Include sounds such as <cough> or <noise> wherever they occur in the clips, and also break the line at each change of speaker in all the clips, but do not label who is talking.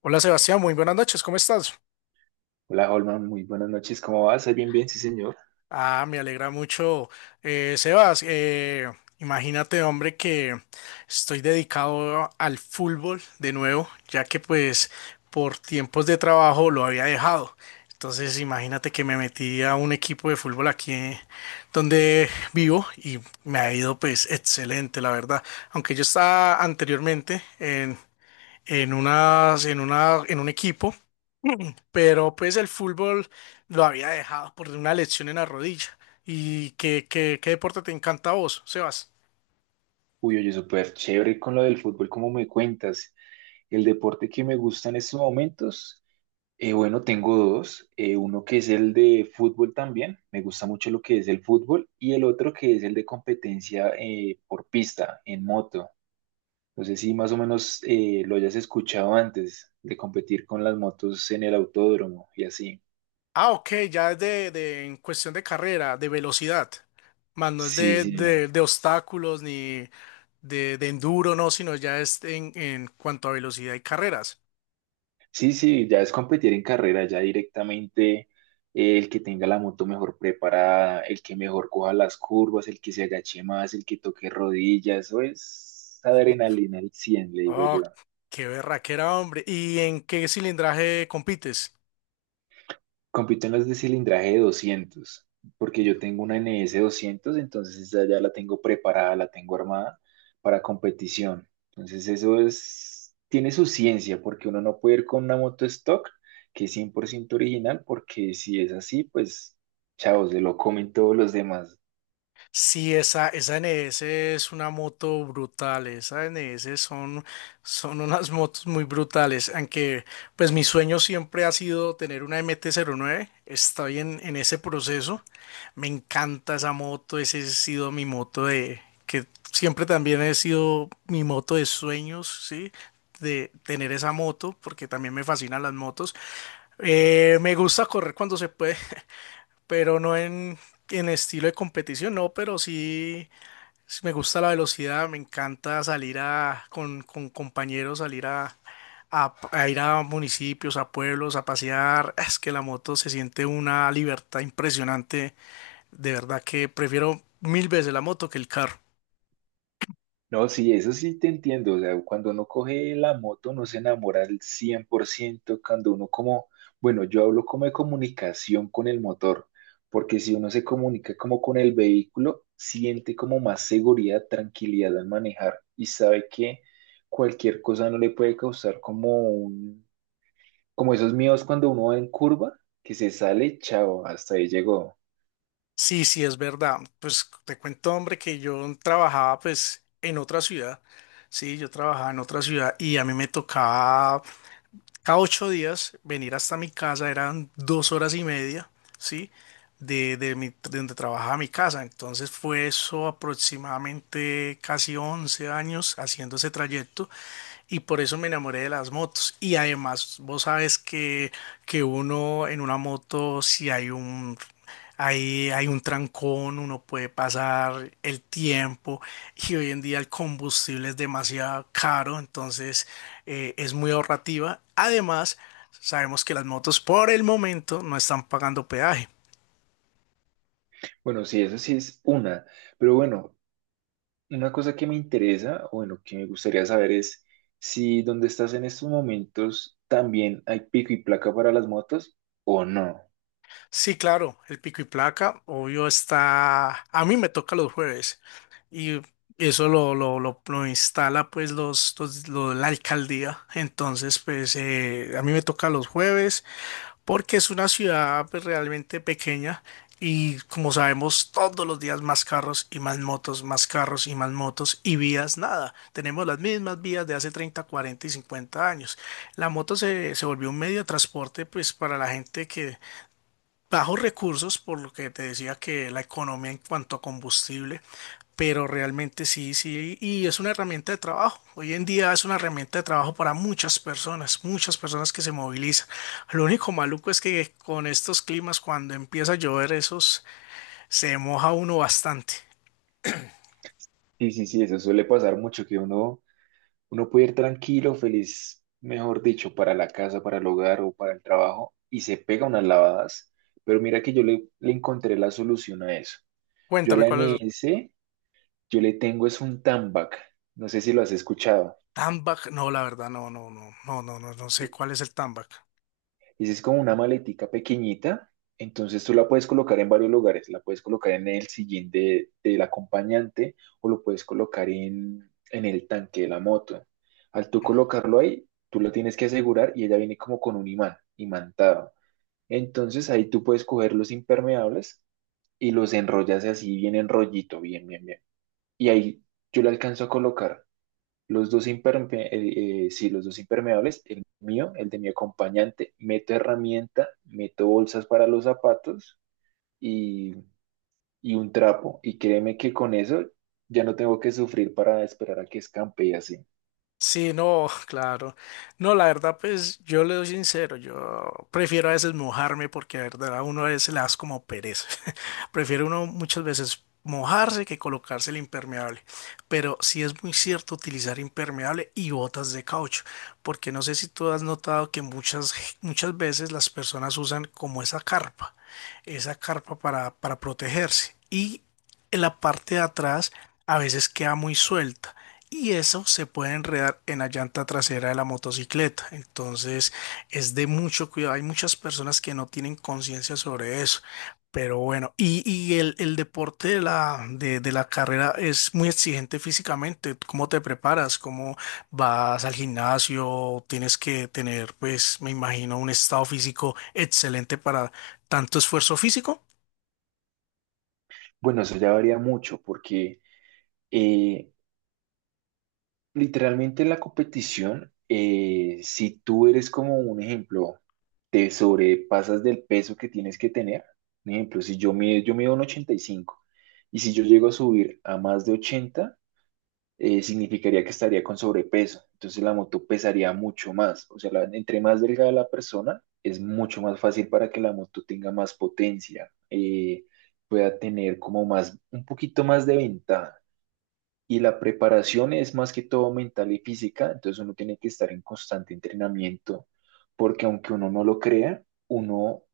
Hola Sebastián, muy buenas noches, ¿cómo estás?
Hola, Holman, muy buenas noches. ¿Cómo vas? Ay, bien, bien, sí, señor.
Ah, me alegra mucho, Sebas. Imagínate, hombre, que estoy dedicado al fútbol de nuevo, ya que pues por tiempos de trabajo lo había dejado. Entonces, imagínate que me metí a un equipo de fútbol aquí, donde vivo, y me ha ido pues excelente, la verdad. Aunque yo estaba anteriormente en unas, en una, en un equipo, pero pues el fútbol lo había dejado por una lesión en la rodilla. ¿Y qué deporte te encanta a vos, Sebas?
Uy, oye, súper chévere con lo del fútbol, ¿cómo me cuentas? El deporte que me gusta en estos momentos, bueno, tengo dos. Uno que es el de fútbol también, me gusta mucho lo que es el fútbol, y el otro que es el de competencia por pista, en moto. No sé si más o menos lo hayas escuchado antes, de competir con las motos en el autódromo y así.
Ah, ok, ya es en cuestión de carrera, de velocidad, más no es
Sí, sí.
de obstáculos ni de enduro, no, sino ya es en cuanto a velocidad y carreras.
Sí, sí, ya es competir en carrera, ya directamente el que tenga la moto mejor preparada, el que mejor coja las curvas, el que se agache más, el que toque rodillas, eso es
Oh,
adrenalina al 100, le digo
oh,
yo.
qué berraquera, hombre. ¿Y en qué cilindraje compites?
Compito en las de cilindraje de 200, porque yo tengo una NS 200, entonces esa ya la tengo preparada, la tengo armada para competición. Entonces eso es, tiene su ciencia, porque uno no puede ir con una moto stock que es 100% original, porque si es así, pues chao, se lo comen todos los demás.
Sí, esa NS es una moto brutal, esa NS son unas <laughs> motos muy brutales, aunque pues mi sueño siempre ha sido tener una MT-09, estoy en ese proceso. Me encanta esa moto, ese ha sido mi moto que siempre también ha sido mi moto de sueños, ¿sí? De tener esa moto, porque también me fascinan las motos. Me gusta correr cuando se puede, pero no en estilo de competición, no, pero sí, sí me gusta la velocidad. Me encanta salir con compañeros, salir a ir a municipios, a pueblos, a pasear. Es que la moto se siente una libertad impresionante, de verdad que prefiero mil veces la moto que el carro.
No, sí, eso sí te entiendo. O sea, cuando uno coge la moto no se enamora al 100%. Cuando uno como, bueno, yo hablo como de comunicación con el motor, porque si uno se comunica como con el vehículo, siente como más seguridad, tranquilidad al manejar y sabe que cualquier cosa no le puede causar como un, como esos miedos cuando uno va en curva, que se sale, chao, hasta ahí llegó.
Sí, sí, es verdad. Pues te cuento, hombre, que yo trabajaba pues en otra ciudad. Sí, yo trabajaba en otra ciudad y a mí me tocaba cada 8 días venir hasta mi casa, eran 2 horas y media, ¿sí? De donde trabajaba mi casa. Entonces fue eso aproximadamente casi 11 años haciendo ese trayecto, y por eso me enamoré de las motos. Y además, vos sabes que uno en una moto, si hay un trancón, uno puede pasar el tiempo, y hoy en día el combustible es demasiado caro, entonces es muy ahorrativa. Además, sabemos que las motos por el momento no están pagando peaje.
Bueno, sí, eso sí es una, pero bueno. Una cosa que me interesa, o bueno, que me gustaría saber es si donde estás en estos momentos también hay pico y placa para las motos o no.
Sí, claro, el pico y placa, obvio, está, a mí me toca los jueves, y eso lo instala pues la alcaldía. Entonces pues, a mí me toca los jueves porque es una ciudad pues realmente pequeña, y como sabemos, todos los días más carros y más motos, más carros y más motos y vías, nada, tenemos las mismas vías de hace 30, 40 y 50 años. La moto se volvió un medio de transporte pues para la gente bajos recursos, por lo que te decía, que la economía en cuanto a combustible. Pero realmente sí, sí, y es una herramienta de trabajo. Hoy en día es una herramienta de trabajo para muchas personas que se movilizan. Lo único maluco es que con estos climas, cuando empieza a llover, esos, se moja uno bastante.
Sí, sí, sí, eso suele pasar mucho, que uno, uno puede ir tranquilo, feliz, mejor dicho, para la casa, para el hogar o para el trabajo y se pega unas lavadas. Pero mira que yo le, le encontré la solución a eso. Yo a
Cuéntame
la
cuál es
N
el
S yo le tengo es un TAMBAC. No sé si lo has escuchado.
Tambac. No, la verdad, no, no, no, no, no, no, no
e,
sé cuál es el Tambac.
Esa es como una maletica pequeñita, entonces tú la puedes colocar en varios lugares, la puedes colocar en el sillín de, del acompañante o lo puedes colocar en el tanque de la moto. Al tú colocarlo ahí, tú lo tienes que asegurar y ella viene como con un imán, imantado. Entonces ahí tú puedes coger los impermeables y los enrollas así bien enrollito, bien, bien, bien. Y ahí yo le alcanzo a colocar los dos sí, los dos impermeables, el mío, el de mi acompañante, meto herramienta, meto bolsas para los zapatos y, y un trapo. Y créeme que con eso ya no tengo que sufrir para esperar a que escampe y así.
Sí, no, <laughs> claro. No, la verdad, pues yo le doy sincero, yo prefiero a veces mojarme, porque la verdad a uno a veces le das como pereza. <laughs> Prefiero uno muchas veces mojarse que colocarse el impermeable. Pero sí es muy cierto utilizar impermeable y botas de caucho, porque no sé si tú has notado que muchas, muchas veces las personas usan como esa carpa para protegerse. Y en la parte de atrás a veces queda muy suelta, y eso se puede enredar en la llanta trasera de la motocicleta. Entonces es de mucho cuidado. Hay muchas personas que no tienen conciencia sobre eso. Pero bueno, y el deporte de la carrera es muy exigente físicamente. ¿Cómo te preparas? ¿Cómo vas al gimnasio? Tienes que tener, pues, me imagino, un estado físico excelente para tanto esfuerzo físico.
Bueno, eso ya varía mucho porque eh, literalmente la competición, si tú eres como un ejemplo, te sobrepasas del peso que tienes que tener. Un ejemplo, si yo mido, yo mido un 85 y cinco y si yo llego a subir a más de 80, significaría que estaría con sobrepeso. Entonces la moto pesaría mucho más. O sea, entre más delgada la persona, es mucho más fácil para que la moto tenga más potencia, pueda tener como más, un poquito más de ventaja. Y la preparación es más que todo mental y física, entonces uno tiene que estar en constante entrenamiento, porque aunque uno no lo crea, uno,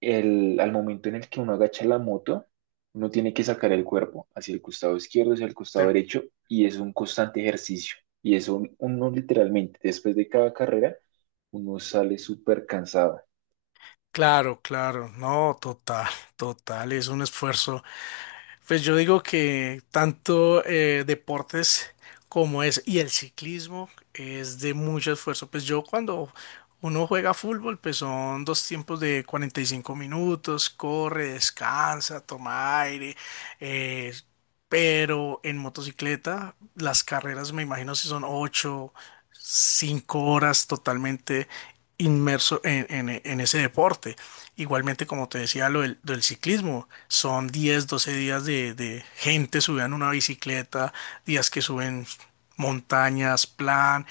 al momento en el que uno agacha la moto, uno tiene que sacar el cuerpo hacia el costado izquierdo, hacia el
Sí.
costado derecho, y es un constante ejercicio. Y eso uno literalmente, después de cada carrera, uno sale súper cansado.
Claro, claro, no, total, total, es un esfuerzo. Pues yo digo que tanto, deportes como es y el ciclismo, es de mucho esfuerzo. Pues yo cuando uno juega fútbol, pues son dos tiempos de 45 minutos, corre, descansa, toma aire. eh, pero en motocicleta, las carreras, me imagino, si son 8 5 horas totalmente inmerso en ese deporte. Igualmente, como te decía, lo del ciclismo, son 10 12 días de gente subiendo una bicicleta, días que suben montañas, plan.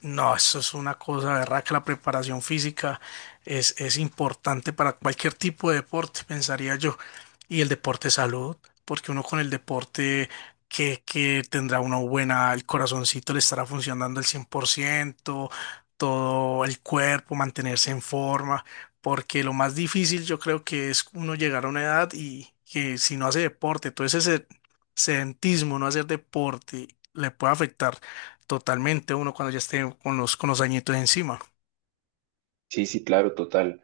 No, eso es una cosa, verdad, que la preparación física es importante para cualquier tipo de deporte, pensaría yo. Y el deporte salud, porque uno con el deporte que tendrá una buena, el corazoncito le estará funcionando al 100%, todo el cuerpo, mantenerse en forma, porque lo más difícil, yo creo que es uno llegar a una edad y que si no hace deporte, todo ese se- sedentismo, no hacer deporte, le puede afectar totalmente a uno cuando ya esté con los añitos encima.
Sí, sí, claro, total.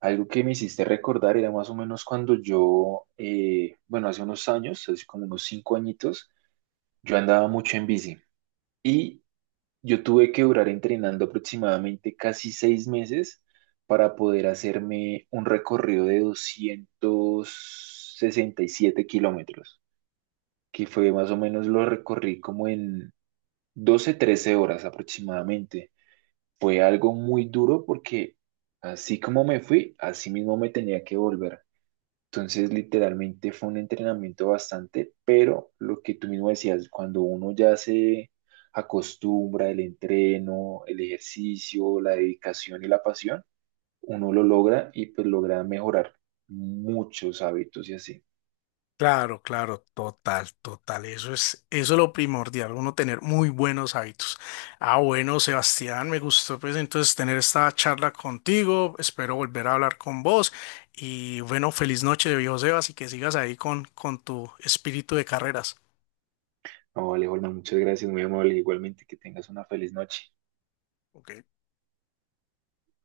Algo que me hiciste recordar era más o menos cuando yo, bueno, hace unos años, hace como unos 5 añitos, yo andaba mucho en bici y yo tuve que durar entrenando aproximadamente casi 6 meses para poder hacerme un recorrido de 267 kilómetros, que fue más o menos lo recorrí como en 12, 13 horas aproximadamente fue algo muy duro porque así como me fui, así mismo me tenía que volver. Entonces, literalmente fue un entrenamiento bastante, pero lo que tú mismo decías, cuando uno ya se acostumbra el entreno, el ejercicio, la dedicación y la pasión, uno lo logra y pues logra mejorar muchos hábitos y así.
Claro, claro, total, total. Eso es lo primordial, uno tener muy buenos hábitos. Ah, bueno, Sebastián, me gustó pues entonces tener esta charla contigo. Espero volver a hablar con vos. Y bueno, feliz noche, viejo Sebas, y que sigas ahí con tu espíritu de carreras.
No, vale, Holman, muchas gracias, muy amable. Igualmente, que tengas una feliz noche.
Ok.